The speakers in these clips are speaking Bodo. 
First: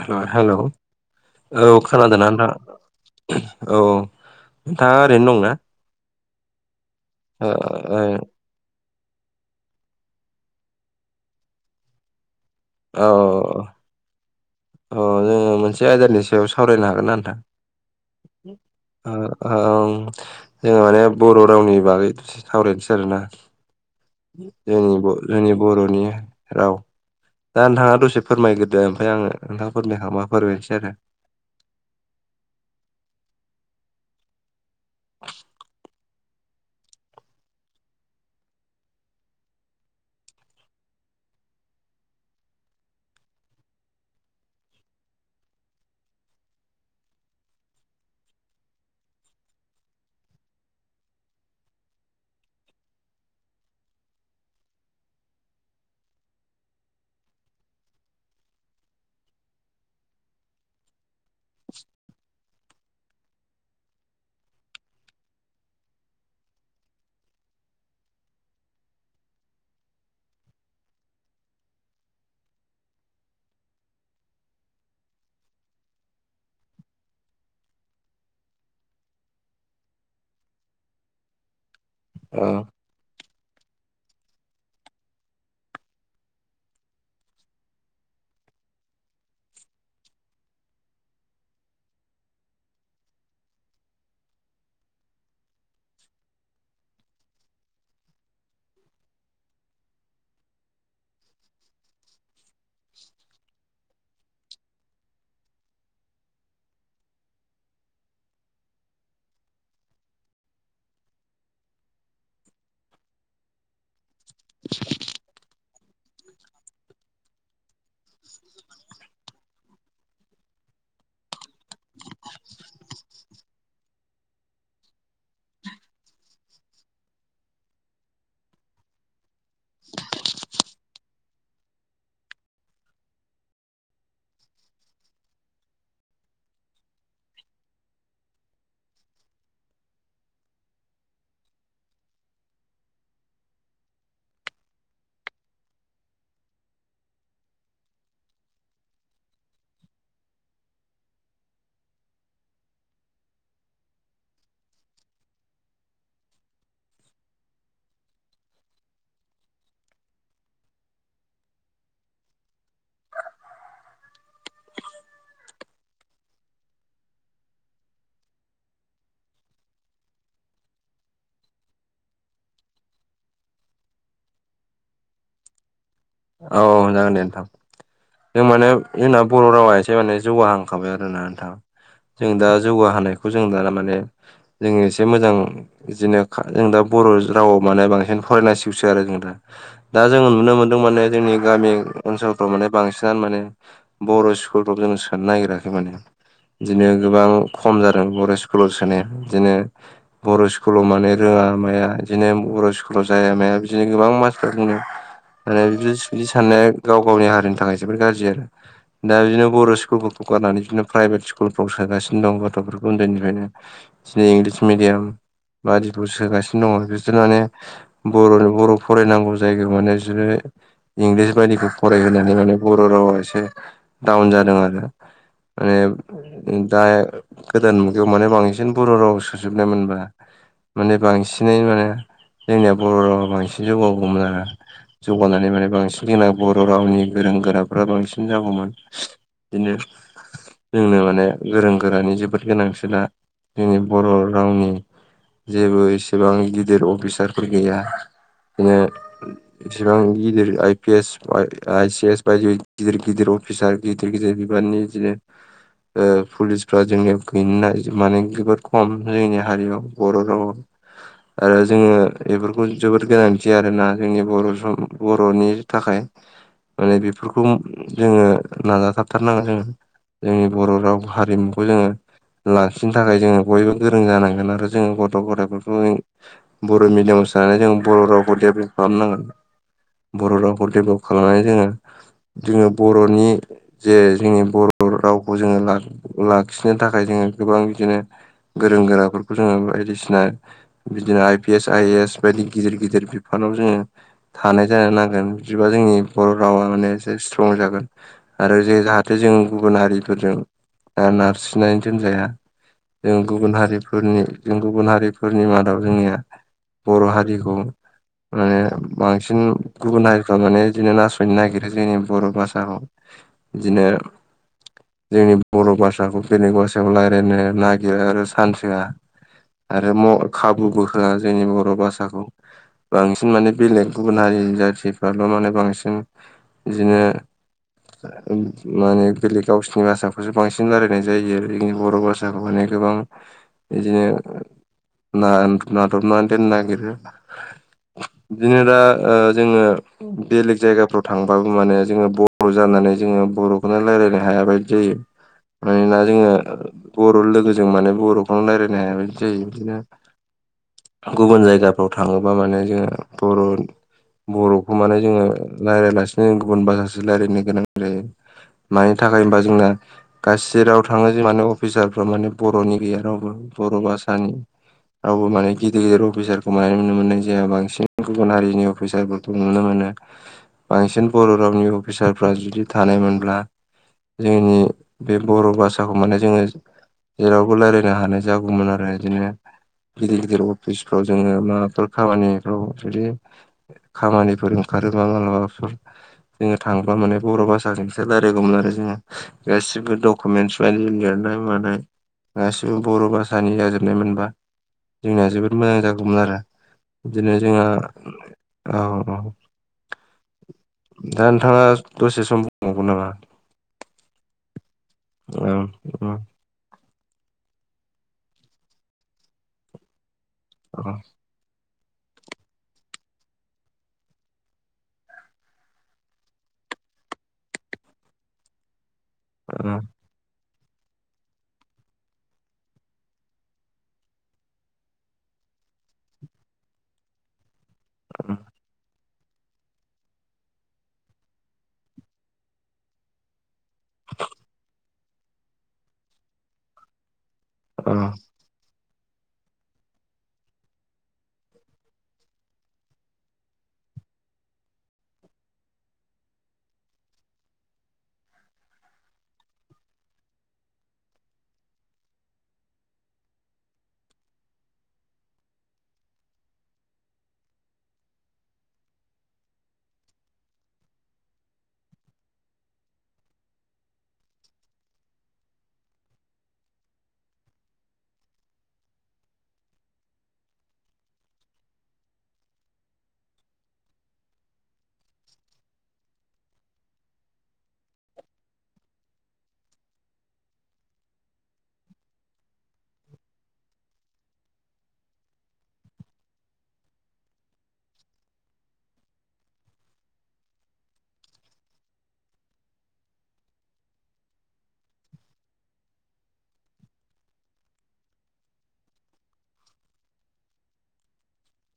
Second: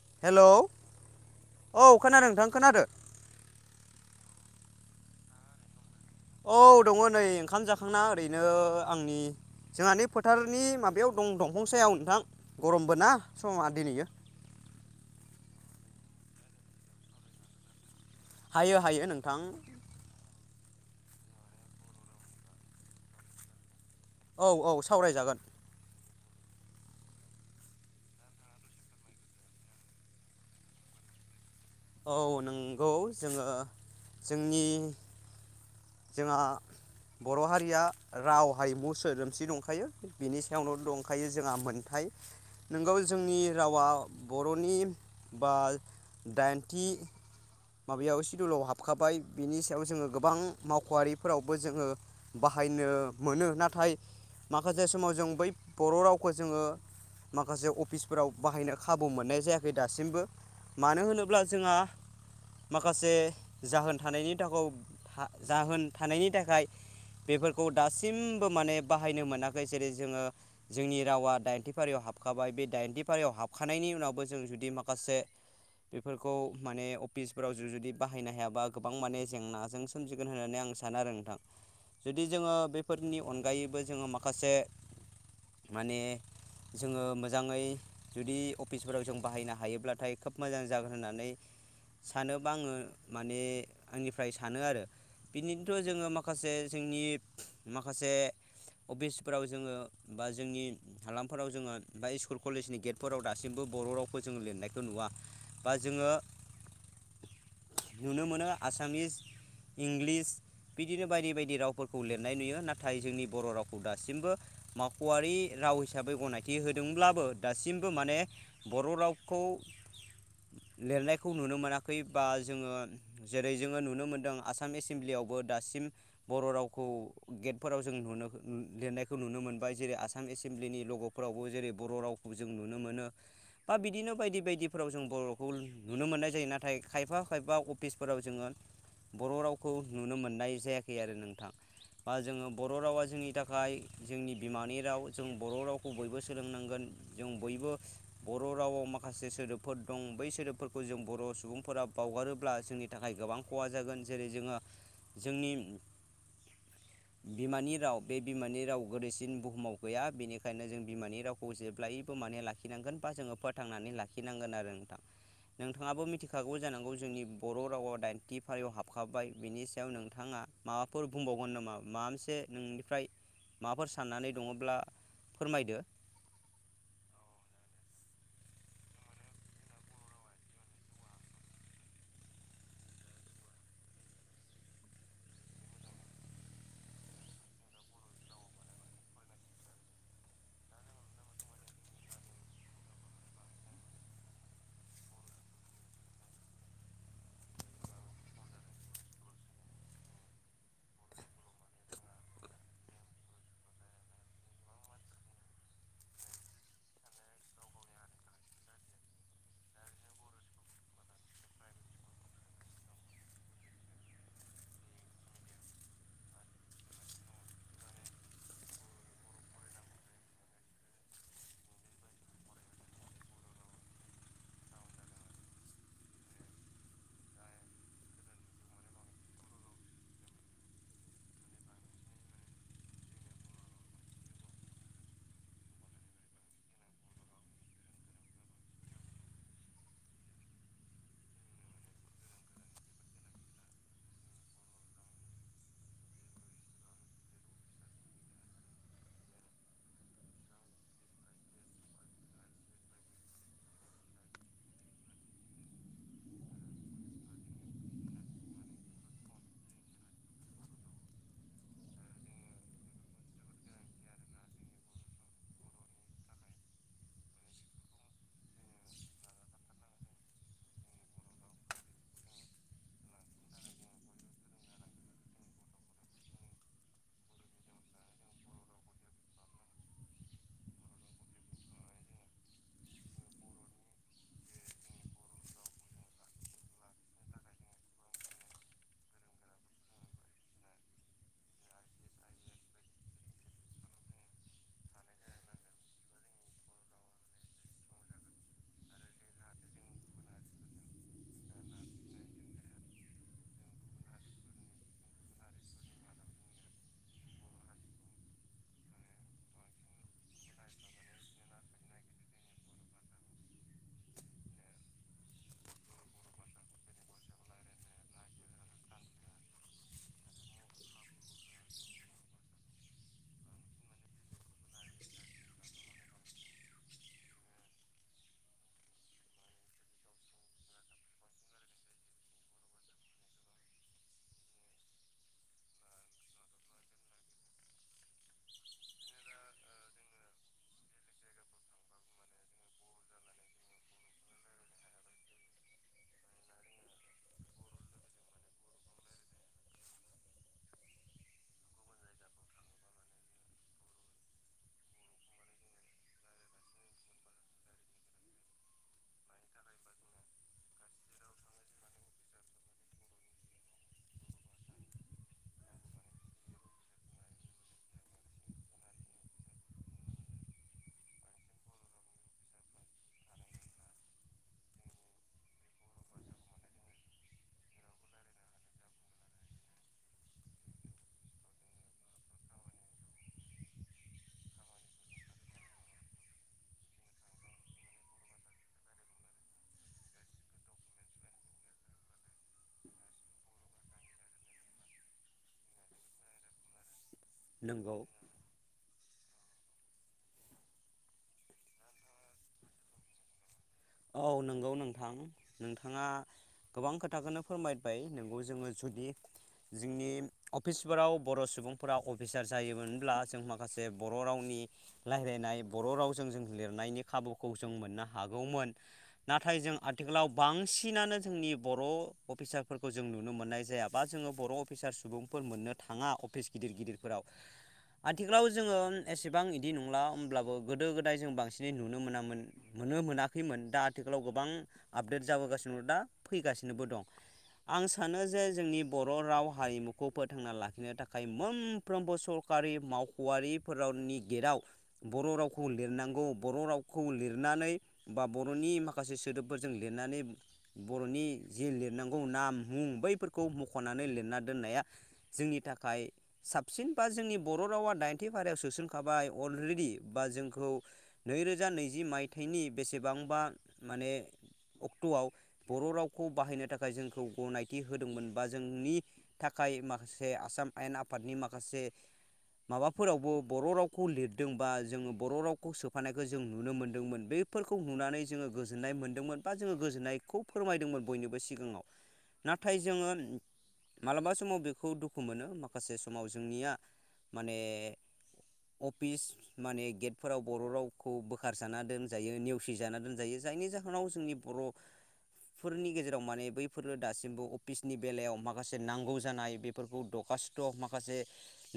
हेल' हेलौ हेल' औ औ खोनादोंना खोनादों नोंथां नोंथाङा? खोनादो औ, नोंथाङा ओरैनो दंना? औ दङ नै ओ ओंखाम ओ जाखांना ओरैनो आंनि जोंहानि फोथारनि माबायाव दं दंफांसायाव नोंथां गरमबो ना समा दिनैयो अ जोङो मोनसे आयदानि सायाव सावरायनो हागोन ना नोंथां हायो हायो नोंथां ओं जोङो माने बर' रावनि बागै सावरायनोसै आरोना औ औ सावरायजागोन जोंनि बर'नि ओउ दा नोंथाङा दसे फोरमायग्रोदो ओमफ्राय आङो नोंथांफोरनो हाबाफोर होनोसै आरो औ नंगौ जोङो जोंनि [inaudible] जोंहा बर' हारिया राव हारिमु सोदोमस्रि दंखायो बिनि सायावनो दंखायो जोंहा मोनथाम [inaudible] नोंगौ जोंनि रावा बर'नि बा दाइनथि माबायाव सिदुलाव हाबखाबाय बिनि सायाव जोङो गोबां मावख'आरिफोरावबो जोङो बाहाय- बाहायनो मोनो नाथाय माखासे समाव जों बै बर' रावखौ जोङो माखासे अफिसफोराव बाहायनो खाबु मोननाय जायाखै दासिमबो मानो होनोब्ला जोंहा माखासे जाहोन थानायनि थाखाय जाहोन थानायनि थाखाय बेफोरखौ दासिमबो माने बाहायनो मोनाखै जेरै जोङो जोंनि रावा दाइनथि फारियाव हाबखाबाय बे दाइनथि फारियाव हाबखानायनि उनावबो जों जुदि माखासे बेफोरखौ माने फिसफोराव जुदि बाहायनो हायाबा गोबां माने जेंनाजों सोमजिगोन होननानै आं सानो आरो नोंथां जुदि औ जोङो बेफोरनि अनगायैबो जोङो माखासे माने जोङो मोजाङै जुदि अफिसफोराव जों बाहायनो हायोब्लाथाय खोब मोजां जागोन होननानै सानोबा आङो माने आंनिफ्राय सानो आरो बिनिनोथ' जोङो माखासे जोंनि माखासे अफिसफोराव जोङो बा जोंनि हालामफोराव जोङो बा स्कुल कलेजनि गेटफोराव दासिमबो बर' रावखौ जोङो लिरनायखौ नुवा बा जोङो [inaudible] नुनो मोनो आसामिस इंलिस बिदिनो बायदि बायदि रावफोरखौ लिरनाय नुयो नाथाय जोंनि बर' रावखौ दासिमबो मावाख'वरि राव हिसाबै गनायथि होदोंब्लाबो दासिमबो माने बर' रावखौ लिरनायखौ नुनो मोनाखै [unintelligible] बा जोङो जेरै जोङो नुनो मोन्दों आसाम एसेमब्लियावबो दासिम बर' रावखौ गेटफोराव जों लिरनायखौ नुनो मोनबाय जेरै आसाम एसेमब्लिनि लग'फोरावबो जेरै बर बर' रावखौ जों नुनो मोनो बा बिदिनो बायदि बायदिफोराव जों बर'खौ नुनो मोननाय जायो। नाथाय नाथाय खायफा खायफा अफिसफोराव जोङो बर' रावखौ नुनो मोननाय जायाखै आरो नोंथां बा जोङो बर' रावा जोंनि थाखाय जोंनि बिमानि राव जों बर' रावखौ बयबो सोलोंनांगोन जों बयबो बर' रावआव माखासे सोदोबफोर दं बै सोदोबफोरखौ जों बर' सुबुंफोरा बावगारोब्ला जोंनि थाखाय गोबां खहा जागोन जेरै जोङो जोंनि [inaudible] बिमानि राव बे बिमानि राव गोदैसिन बुहुमाव गैया बेनिखायनो जों बिमानि रावखौ जेब्लायबो माने लाखिनांगोन बा जों फोथांनानै लाखिनांगोन आरो नोंथां नोंथाङाबो मि मिथिखागौ जानांगौ जोंनि बर' रावा दाइनथि फारियाव हाबखाबाय बेनि सायाव नोंथाङा माबाफोर बुंबाव [unintelligible] नामा माबा मोनसे नोंनिफ्राय माबाफोर साननानै दङब्ला फोरमायदो औ औ जागोन दे नोंथां जों माने जोंना बर' रावा एसे माने जौगाहांखाबाय आरोना नोंथां जों दा जौगाहानायखौ जों दा माने जों एसे मोजां इदिनो जों दा बर' रावाव माने बांसिन फराय नांसिगौसो आरोना जों दा दा जोंङो नुनो मोन्दों माने जोंनि गामि ओनसोलफ्राव माने बांसिनानो माने बर' स्कुलफ्राव जों सोनो नागिराखै माने बिदिनो गोबां खम जादों बर' स्कुलाव सोनाया बिदिनो बर' स्कुलाव माने रों ङा माया बिदिनो बर' स्कुलाव जाया माया बिदिनो गोबां मानसिफोरा बुङो आरो बि दि साननाया गाव गावनि हारिनि थाखाय जोबोर गाज्रि आरो दा बिदिनो बर' स्कुलफोरखौ गारनानै बिदिनो प्राइभेट स्कुलफ्राव सोगासिनो दं गथ'फोरखौ उन्दैनिफ्रायनो दिनै इंलिस मिडियाम बादिखौ सोगासिनो दङ बिसोर माने बर'नो बर' फरायनांगौ जायगायाव माने बिदिनो इंलिस बायदिखौ फरायहोनानै माने बर' रावा एसे डाउन जादों आरो माने दा गोदान मुगायाव माने बांसिन बर' रावाव सोजोबनायमोनबा माने बांसिनै माने जोंनिया बर' रावा बांसिन जौगागौमोन आरो जौगानानै माने बां- सिन बर' रावनि गोरों गोराफ्रा बांसिन जागौमोन बिदिनो जोंनो माने गोरों गोरानि जोबोद गोनांसोदा जोंनि बर' रावनि जेबो इसेबां गिदिर अफिसारफोर गैया बिदिनो बिसेबां गिलिर I P S I C S बायदि बायदि गिदिर गिदिर अफिसार गिदिर गिदिर बिबाननि बिदिनो ओ पुलिसफ्रा जोंनियाव गैनाय माने जोबोद खम जोंनि हारियाव बर' रावआव आरो जोङो बेफोरखौ जोबोद गोनांथि आरोना जोंनि बर' सम बर'नि थाखाय माने बेफोरखौ जोङो नाजाथाबथारनांगोन जोङो जोंनि बर' राव हारिमुखौ जोङो लाखिनो थाखाय जोङो बयबो गोरों जानांगोन आरो जोङो गथ' गथायफोरखौ बर' मिडियामाव सोनानै जों बर' रावखौ डेभेलप खालामनांगोन बर' रावखौ डेभेलप खालामनानै जोङो जोङो बर'नि जे जोंनि बर' रावखौ जोङो लाखिनो थाखाय जोङो गोबां बिदिनो गोरों गोराफोरखौ जोङो बायदिसिना बिदिनो I P S, I A S बायदि गिदिर गिदिर बिफानाव जोङो थानाय जानो नांगोन बिदिबा जोंनि बर' रावा माने एसे स्ट्रं जागोन आरो जे जाहाथे जों गुबुन हारिफोरजों दा नारसिन्नानै दोनजाया जों गुबुन हारिफोरनि जों गुबुन हारिफोरनि मादाव जोंनिया बर' हारिखौ माने बांसिन गुबुन हारि फ्रा माने बिदिनो नासयनो नागिरो जोंनि बर' भाषाखौ बिदिनो जोंनि बर' भाषाखौ बेलेग भासायाव रायलायनो नागिरो आरो सान्स होआ आरो खाबुबो होआ जोंनि बर' भाषाखौ बांसिन माने बेलेग गुबुन हारिनि जाथि फ्राल' माने बांसिन इदिनो माने बेलेग गावसिनि भाषाखौसो बांसिन रायलायनाय जायो जोंनि बर' भाषाखौ माने गोबां इदिनो ना-नादबनानै दोन्नो नागिरो बिदिनो दा ओ जोङो बेलेग जायगाफ्राव थांबाबो माने जोङो बर' जानानै जोङो बर'खौनो रायलायनो हाया बायदि जायो। मानोना जोङो बर' लोगोजों माने बर'खौनो रायलायनो हाया बायदि जायो बिदिनो गुबुन जायगाफ्राव थाङोबा माने जोङो बर' बर' खौ माने जोङो रायलायालासिनो गुबुन भाषासो रायलायनो गोनां जायो। मानि थाखाय होनबा जोंना गासै राव थाङो जों माने अफिसारफ्रा माने बर'नि गैया रावबो बर' भाषानि रावबो माने गिदिर अफिसारखौ माने नुनो मोननाय जाया बांसिन गुबुन हारिनि अफिसारफोर नुनो मोनो बांसिन बर' रावनि अफिसारफ्रा जुदि थानायमोनब्ला जोंनि बे बर' भाषाखौ माने जोङो जेरावबो रायलायनो हानाय जागौमोन आरो बिदिनो गिदिर गिदिर अफिसफ्राव जोङो माबाफोर खामानिफ्राव जुदि खामानिफोर ओंखारो मालाबा मालाबाफोर जोङो थांब्ला माने बर' भाषाजोंसो रायलायगौमोन आरो जोङो गासिबो डकुमेन्टस लिरनाय मानाय गासिबो बर' भाषानि जाजोबनाय मोनबा जोंनिया जोबोद मोजां जागौमोन आरो बिदिनो जोंहा नोंगौ औ औ दा नोंथाङा दसे सम बुंबावगोन नामा? औ नंगौ नोंथां औ नोंथाङा गोबां खो थाखोनो फोरमायबाय नोंगौ जोङो जुदि जोंनि औ अफिसफोराव बर' सुबुं फोरा अफिसार जायोमोनब्ला जों माखासे बर' रावनि लायरायनाय बर' रावजों जों लिरना नायनि खाबुखौ जों मोननो हागौमोन। नाथाय जों आथिख्लाव बांसिनानो जोंनि बर' अफिसारफोरखौ जों नुनो मोन्नाय जाया बा जोङो बर' अफिसारस सुबुंफो फोर मोननो थाङा अफिस गिदिर गिदिरफोराव औ आथिख्लाव जोङो एसेबां इदि नंला होमब्लाबो गोदो गोदाय जों बांसिनै नुनो मोनामोन नुनो मोनाखैमोन। दा आथिखालाव गोबां आपडेट जाबोगासिन' दा फैगासिनोबो दं। आं औ सानो जे जोंनि बर' राव हारिमुखौ फोथांना लाखिनो थाखाय मोनफ्रोमबो सरखारि मावख'आरिफोराव नि गेटआव बर' रावखौ लिरनांगौ बर' रावखौ लिरनानै बा बर'नि माखासे सोदोबफोरजों लिरनानै बर'नि जे लिरनांगौ नाम मुं बैफोरखौ मख'नानै लिरना दोननाया जोंनि थाखाय साबसिन बा जोंनि बर' रावा दाइनथि फारियाव सोसनखाबाय अलरेडि बा जोंखौ नैरोजा नैजि मायथाइनि बेसेबांबा माने अक्ट'आव बर' रावखौ बाहायनो थाखाय जोंखौ गनायथि होदोंमोन बा जोंनि था खाय मासे आसाम आयेन आफादनि माखासे माबाफोरावबो बर' रावखौ लिरदोंबा जोङो बर' रावखौ सोफानायखौ जों नुनो मोनदोंमोन। बे फोरखौ नुनानै जोङो गोजोननाय मोन्दोंमोन बा जोङो गोजोननायखौ फोरमायदोंमोन बयनिबो सिगाङाव नाथाय जोङो मालाबा समाव बेखौ दुखु मोनो माखासे समाव जोंनिया माने अफिस माने गेटफोराव बर' रावखौ बोखारजाना दोन जायो नेवसि जाना दोनजायो जायनि जाहोनाव जोंनि बर' फोरनि गेजेराव माने बैफोरो दासिमबो अफिसनि बेलायाव माखासे नांगौ जानाय बेफोरखौ दख कासथ' माखासे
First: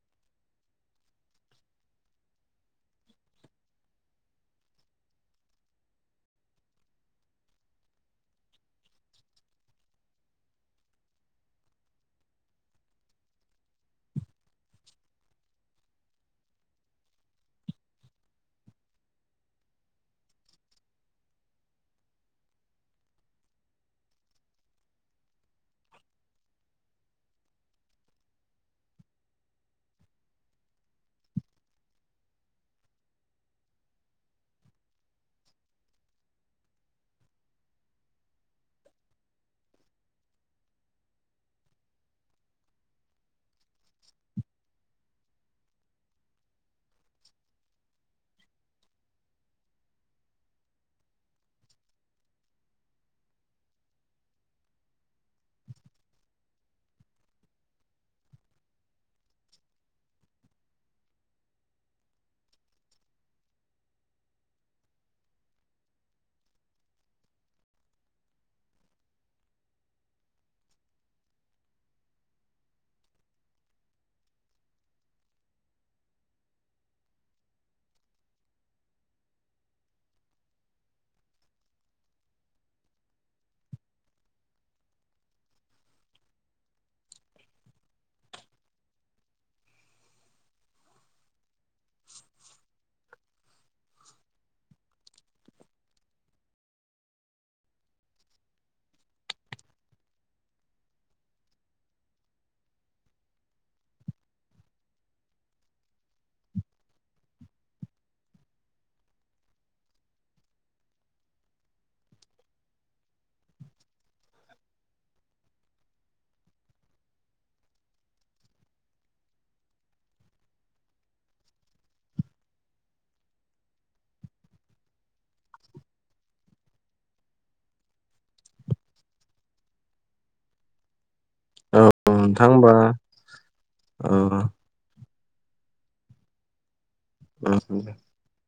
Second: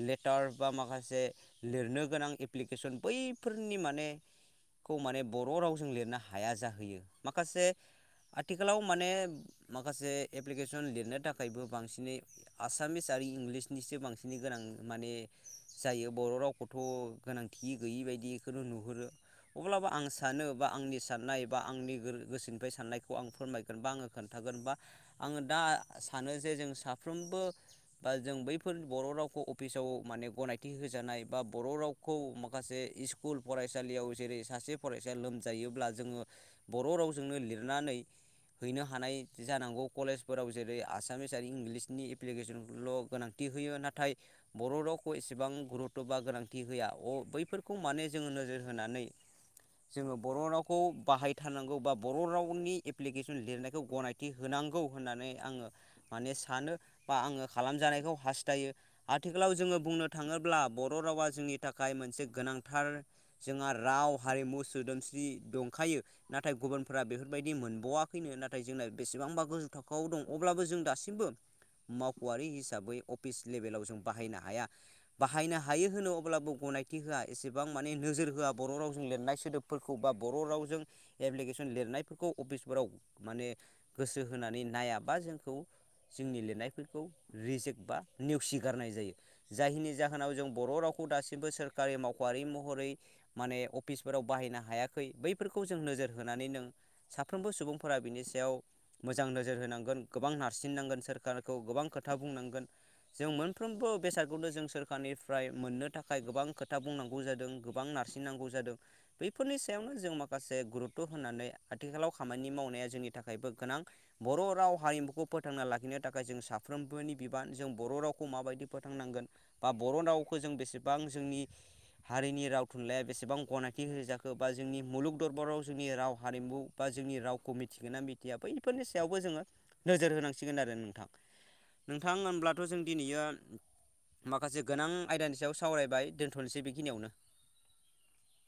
लेटार बा माखासे लिरनो गोनां एप्लिकेसन बैफोर नि माने [inaudible] खौ माने बर' रावजों लिरनो हाया जाहोयो माखासे आथिखालाव माने माखासे एप्लिकेसन लिरनो थाखायबो बांसिनै आसामिस आ इंलिसनिसो बांसिनै गोनां माने जायो बर' रावखौथ' गोनांथि गैयै बाय दिखौनो नुहुरो। अब्लाबो आं सानो बा आंनि साननाय बा आंनि गोर गोसोनिफाय साननायखौ आं फोरमायगोन बा आङो खोन्थागोन। बा आङो दा सानो जे जों साफ्रोमबो बा जों बैफोर बर' रावखौ अ फिसाव माने गनायथि होजानाय बा बर' रावखौ माखासे इस्कुल फरायसालियाव जेरै सासे फरायसाया लोमजायोब्ला जोङो बर' रावजोंनो लिरनानै हैनो हानाय जानांगौ कलेजफोराव जेरै आसामिस आरो इंलिसनि एप्लिकेसनल' गोनांथि होयो नाथाय बर' रावखौ एसेबां गुरुथ' बा गोनांथि हैया अ बैफोरखौ माने जोङो नो जोर होनानै [inaudible] जोङो बर' रावखौ बाहायथारनांगौ बा बर' रावनि एप्लिकेसन लिरनायखौ गनायथि होनांगौ होननानै आङो माने सानो बा आङो खालामजानायखौ हास्थायो आथिखालाव जोङो बुंनो थाङोब्ला बर' रावा जोंनि थाखाय मोनसे गोनांथार जोंहा राव हारिमु सोदोमस्रि दंखायो नाथाय गुबुनफोरा बेफोरबायदि मोनबावाखैनो नाथाय जोंना बेसे बांबा गोजौ थाखोआव दं अब्लाबो जों दासिमबो मावख'आरि हिसाबै अफिस लेभेलाव जों बाहायनो हाया। बाहायनो हायो होनो अब्लाबो ग नायथि होआ एसेबां माने नोजोर होआ बर' राव जों लिरनाय सोदोबफोरखौ बा बर' रावजों एब्लिकेसन लिरनायफोरखौ अफिसफोराव माने गोसो होनानै नायाबा जोंखौ जोंनि लिरनायफोरखौ रिजेक बा नेवसिगारनाय जायो जायनि जाहोनाव जों बर' राव खौ दासिमबो सोरखारि मावख'आरि महरै माने अ अफिसफोराव बाहायनो हायाखै। बैफोरखौ जों नोजोर होनानै नों साफ्रोमबो सुबुंफोरा बिनि सायाव मोजां नोजोर होनांगोन गोबां नारसिननांगोन सोरखारखौ गोबां खोथा बुंनांगोन। जों मोनफ्रोमबो बेसादखौनो जों सोरखारनिफ्राय मोननो थाखाय गोबां खोथा बुंनांगौ जादों गोबां नारसिननांगौ जादों। बेफोरनि सायावनो जों माखासे गुरुत्त' होननानै आथिखालाव खामानि मावनाया जोंनि थाखायबो गोनां बर' राव हारिमुखौ फोथांना लाखिनो थाखाय जों साफ्रोमबोनि बिबान जों बर' रावखौ माबायदि फोथांनांगोन बा बर' रावखौ जों बेसेबां जोंनि हारिनि राव थुनलाइया बेसेबां गनाय मि होजाखो बा जोंनि मुलुग दरबाराव जोंनि राव हारिमु बा जोंनि रावखौ मिथिगोन ना मिथिया बैफोर नि सायावबो जोङो नोजोर होनांसिगोन आरो नोंथां। औ नोंथां होनब्लाथ' होमबा जों दिनैयो औ माखासे गोनां आयदानि सायाव सावरायबाय दोनथ'नोसै बेखिनियावनो। [unintelligible]